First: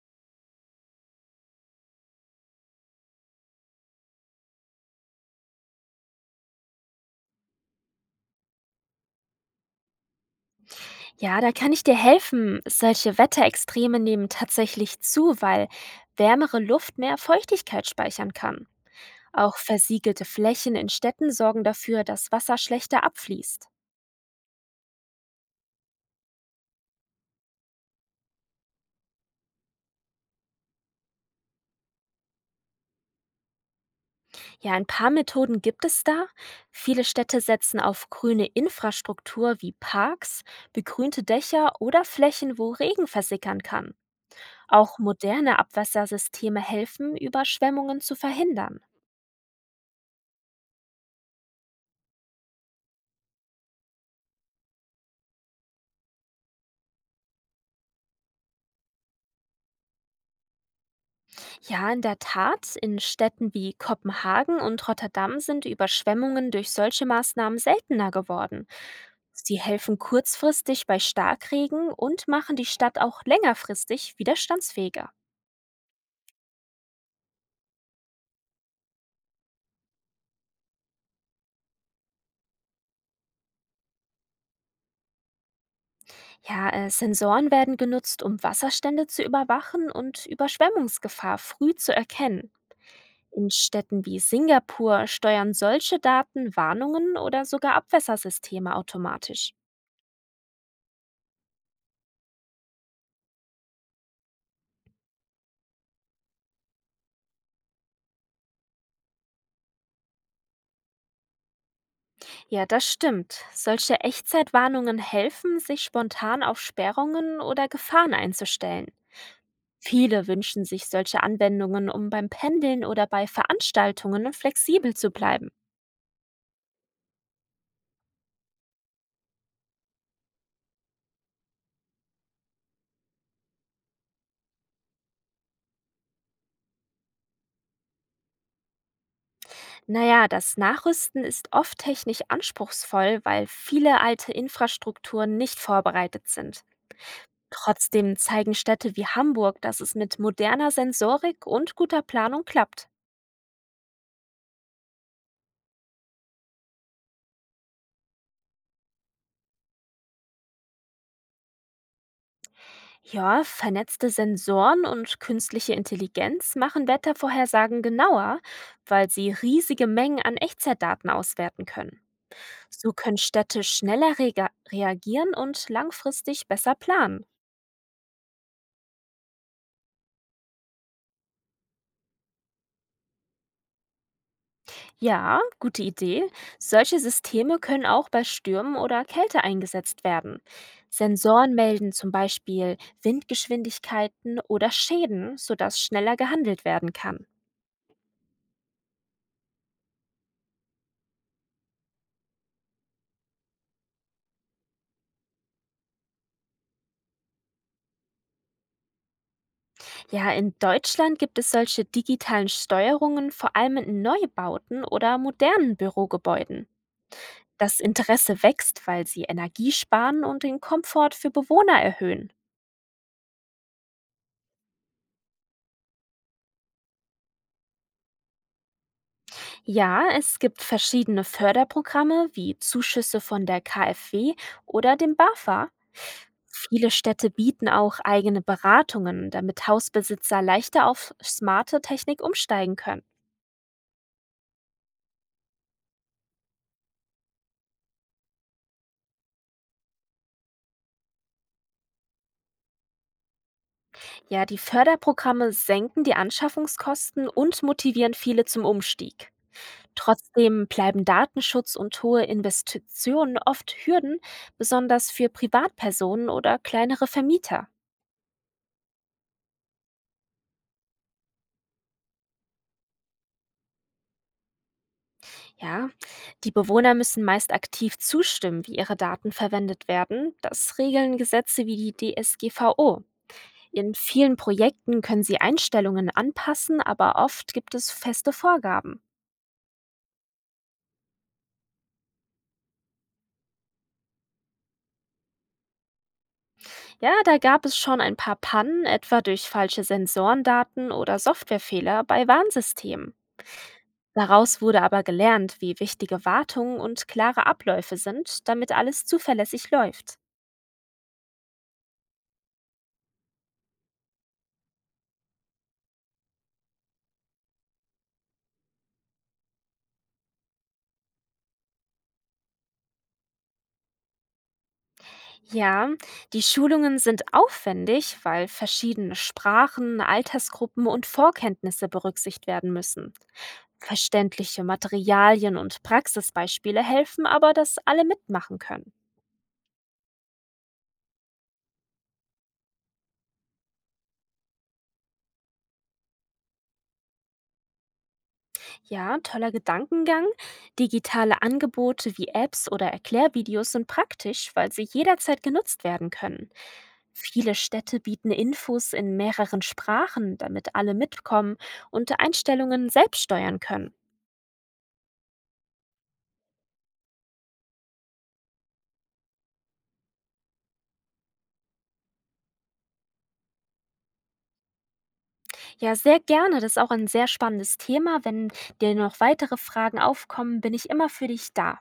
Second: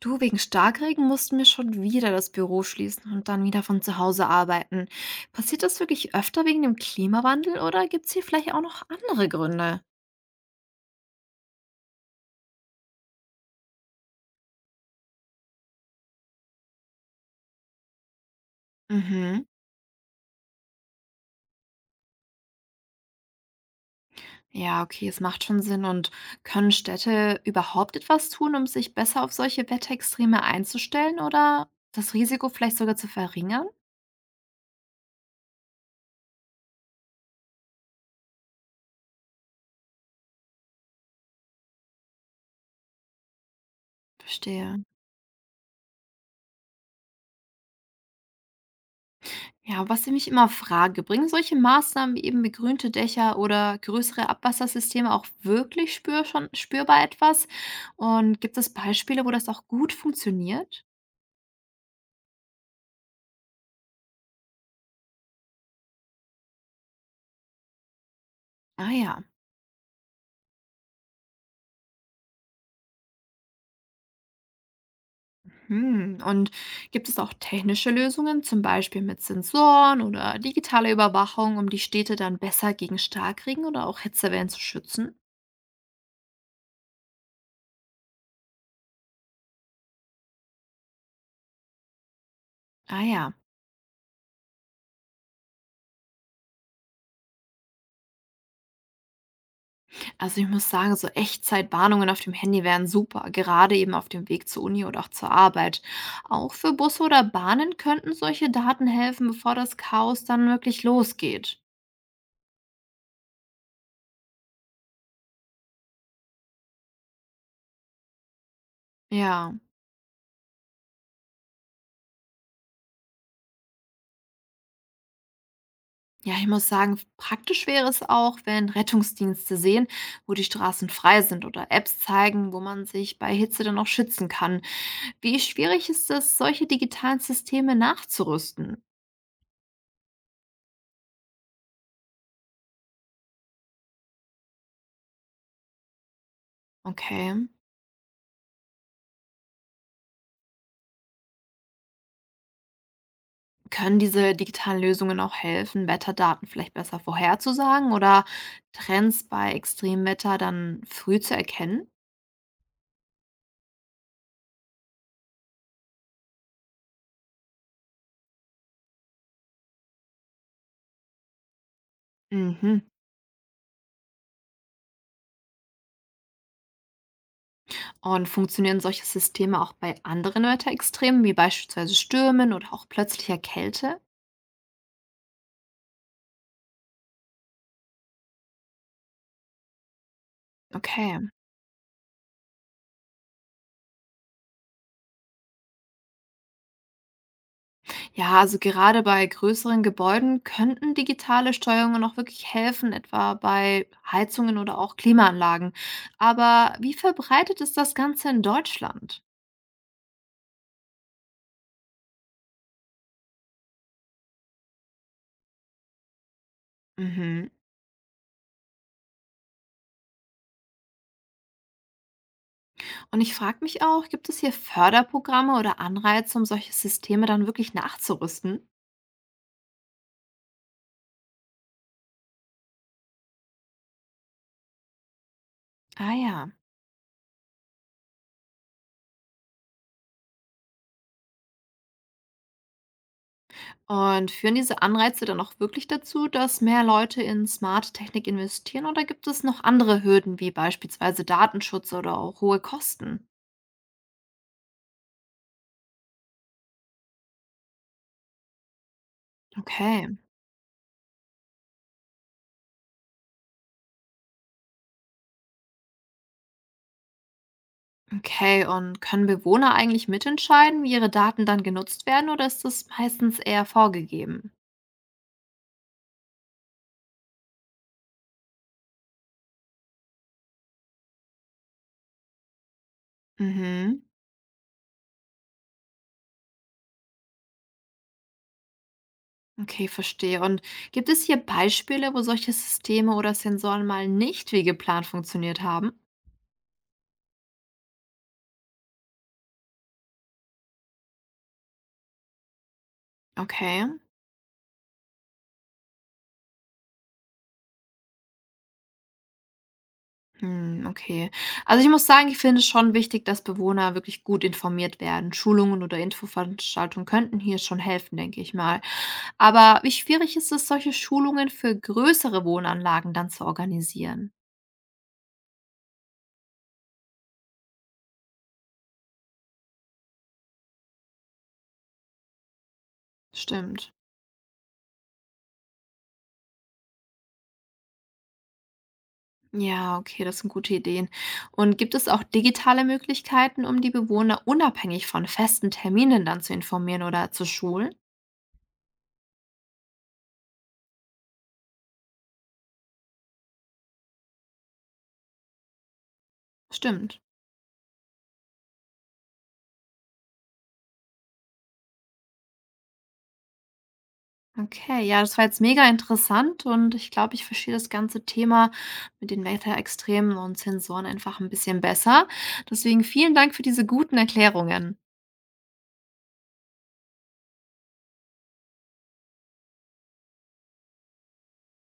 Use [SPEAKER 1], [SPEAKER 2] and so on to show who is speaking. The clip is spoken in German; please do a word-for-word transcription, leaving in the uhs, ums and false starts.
[SPEAKER 1] Du, wegen Starkregen mussten wir schon wieder das Büro schließen und dann wieder von zu Hause arbeiten. Passiert das wirklich öfter wegen dem Klimawandel oder gibt es hier vielleicht auch noch andere Gründe?
[SPEAKER 2] Ja, da kann ich dir helfen. Solche Wetterextreme nehmen tatsächlich zu, weil wärmere Luft mehr Feuchtigkeit speichern kann.
[SPEAKER 1] Mhm.
[SPEAKER 2] Auch versiegelte Flächen in Städten sorgen dafür, dass Wasser schlechter abfließt.
[SPEAKER 1] Ja, okay, es macht schon Sinn. Und können Städte überhaupt etwas tun, um sich besser auf solche Wetterextreme einzustellen oder das Risiko vielleicht sogar zu verringern?
[SPEAKER 2] Ja, ein paar Methoden gibt es da. Viele Städte setzen auf grüne Infrastruktur wie Parks, begrünte Dächer oder Flächen, wo Regen versickern kann.
[SPEAKER 1] Verstehe.
[SPEAKER 2] Auch moderne Abwassersysteme helfen, Überschwemmungen zu verhindern.
[SPEAKER 1] Ja, was ich mich immer frage, bringen solche Maßnahmen wie eben begrünte Dächer oder größere Abwassersysteme auch wirklich spür schon, spürbar etwas? Und gibt es Beispiele, wo das auch gut funktioniert?
[SPEAKER 2] Ja, in der Tat, in Städten wie Kopenhagen und Rotterdam sind Überschwemmungen durch solche Maßnahmen seltener geworden.
[SPEAKER 1] Ah ja.
[SPEAKER 2] Sie helfen kurzfristig bei Starkregen und machen die Stadt auch längerfristig widerstandsfähiger.
[SPEAKER 1] Hm. Und gibt es auch technische Lösungen, zum Beispiel mit Sensoren oder digitaler Überwachung, um die Städte dann besser gegen Starkregen oder auch Hitzewellen zu schützen?
[SPEAKER 2] Ja, äh, Sensoren werden genutzt, um Wasserstände zu überwachen und Überschwemmungsgefahr früh zu erkennen.
[SPEAKER 1] Ah ja.
[SPEAKER 2] In Städten wie Singapur steuern solche Daten Warnungen oder sogar Abwässersysteme automatisch.
[SPEAKER 1] Also ich muss sagen, so Echtzeitwarnungen auf dem Handy wären super, gerade eben auf dem Weg zur Uni oder auch zur Arbeit. Auch für Busse oder Bahnen könnten solche Daten helfen, bevor das Chaos dann wirklich losgeht.
[SPEAKER 2] Ja, das stimmt. Solche Echtzeitwarnungen helfen, sich spontan auf Sperrungen oder Gefahren einzustellen.
[SPEAKER 1] Ja.
[SPEAKER 2] Viele wünschen sich solche Anwendungen, um beim Pendeln oder bei Veranstaltungen flexibel zu bleiben.
[SPEAKER 1] Ja, ich muss sagen, praktisch wäre es auch, wenn Rettungsdienste sehen, wo die Straßen frei sind oder Apps zeigen, wo man sich bei Hitze dann auch schützen kann. Wie schwierig ist es, solche digitalen Systeme nachzurüsten?
[SPEAKER 2] Naja, das Nachrüsten ist oft technisch anspruchsvoll, weil viele alte Infrastrukturen nicht vorbereitet sind.
[SPEAKER 1] Okay.
[SPEAKER 2] Trotzdem zeigen Städte wie Hamburg, dass es mit moderner Sensorik und guter Planung klappt.
[SPEAKER 1] Können diese digitalen Lösungen auch helfen, Wetterdaten vielleicht besser vorherzusagen oder Trends bei Extremwetter dann früh zu erkennen?
[SPEAKER 2] Ja, vernetzte Sensoren und künstliche Intelligenz machen Wettervorhersagen genauer, weil sie riesige Mengen an Echtzeitdaten auswerten können.
[SPEAKER 1] Mhm.
[SPEAKER 2] So können Städte schneller rega- reagieren und langfristig besser planen.
[SPEAKER 1] Und funktionieren solche Systeme auch bei anderen Wetterextremen, wie beispielsweise Stürmen oder auch plötzlicher Kälte?
[SPEAKER 2] Ja, gute Idee. Solche Systeme können auch bei Stürmen oder Kälte eingesetzt werden.
[SPEAKER 1] Okay.
[SPEAKER 2] Sensoren melden zum Beispiel Windgeschwindigkeiten oder Schäden, sodass schneller gehandelt werden kann.
[SPEAKER 1] Ja, also gerade bei größeren Gebäuden könnten digitale Steuerungen auch wirklich helfen, etwa bei Heizungen oder auch Klimaanlagen. Aber wie verbreitet ist das Ganze in Deutschland?
[SPEAKER 2] Ja, in Deutschland gibt es solche digitalen Steuerungen vor allem in Neubauten oder modernen Bürogebäuden.
[SPEAKER 1] Mhm.
[SPEAKER 2] Das Interesse wächst, weil sie Energie sparen und den Komfort für Bewohner erhöhen.
[SPEAKER 1] Und ich frage mich auch, gibt es hier Förderprogramme oder Anreize, um solche Systeme dann wirklich nachzurüsten?
[SPEAKER 2] Ja, es gibt verschiedene Förderprogramme wie Zuschüsse von der KfW oder dem B A F A.
[SPEAKER 1] Ah ja.
[SPEAKER 2] Viele Städte bieten auch eigene Beratungen, damit Hausbesitzer leichter auf smarte Technik umsteigen können.
[SPEAKER 1] Und führen diese Anreize dann auch wirklich dazu, dass mehr Leute in smarte Technik investieren oder gibt es noch andere Hürden wie beispielsweise Datenschutz oder auch hohe Kosten?
[SPEAKER 2] Ja, die Förderprogramme senken die Anschaffungskosten und motivieren viele zum Umstieg.
[SPEAKER 1] Okay,
[SPEAKER 2] Trotzdem bleiben Datenschutz und hohe Investitionen oft Hürden, besonders für Privatpersonen oder kleinere Vermieter.
[SPEAKER 1] okay. Und können Bewohner eigentlich mitentscheiden, wie ihre Daten dann genutzt werden oder ist das meistens eher vorgegeben?
[SPEAKER 2] Ja, die Bewohner müssen meist aktiv zustimmen, wie ihre Daten verwendet werden. Das regeln Gesetze wie die D S G V O. In
[SPEAKER 1] Mhm.
[SPEAKER 2] vielen Projekten können sie Einstellungen anpassen, aber oft gibt es feste Vorgaben.
[SPEAKER 1] Okay, verstehe. Und gibt es hier Beispiele, wo solche Systeme oder Sensoren mal nicht wie geplant funktioniert haben?
[SPEAKER 2] Ja, da gab es schon ein paar Pannen, etwa durch falsche Sensorendaten oder Softwarefehler bei Warnsystemen.
[SPEAKER 1] Okay.
[SPEAKER 2] Daraus wurde aber gelernt, wie wichtige Wartungen und klare Abläufe sind, damit alles zuverlässig läuft.
[SPEAKER 1] Hm, okay. Also ich muss sagen, ich finde es schon wichtig, dass Bewohner wirklich gut informiert werden. Schulungen oder Infoveranstaltungen könnten hier schon helfen, denke ich mal. Aber wie schwierig ist es, solche Schulungen für größere Wohnanlagen dann zu organisieren?
[SPEAKER 2] Ja, die Schulungen sind aufwendig, weil verschiedene Sprachen, Altersgruppen und Vorkenntnisse berücksichtigt werden müssen.
[SPEAKER 1] Stimmt.
[SPEAKER 2] Verständliche Materialien und Praxisbeispiele helfen aber, dass alle mitmachen können.
[SPEAKER 1] Ja, okay, das sind gute Ideen. Und gibt es auch digitale Möglichkeiten, um die Bewohner unabhängig von festen Terminen dann zu informieren oder zu schulen?
[SPEAKER 2] Ja, toller Gedankengang. Digitale Angebote wie Apps oder Erklärvideos sind praktisch, weil sie jederzeit genutzt werden können.
[SPEAKER 1] Stimmt.
[SPEAKER 2] Viele Städte bieten Infos in mehreren Sprachen, damit alle mitkommen und Einstellungen selbst steuern können.
[SPEAKER 1] Okay, ja, das war jetzt mega interessant und ich glaube, ich verstehe das ganze Thema mit den Wetterextremen und Sensoren einfach ein bisschen besser. Deswegen vielen Dank für diese guten Erklärungen.
[SPEAKER 2] Ja, sehr gerne. Das ist auch ein sehr spannendes Thema. Wenn dir noch weitere Fragen aufkommen, bin ich immer für dich da.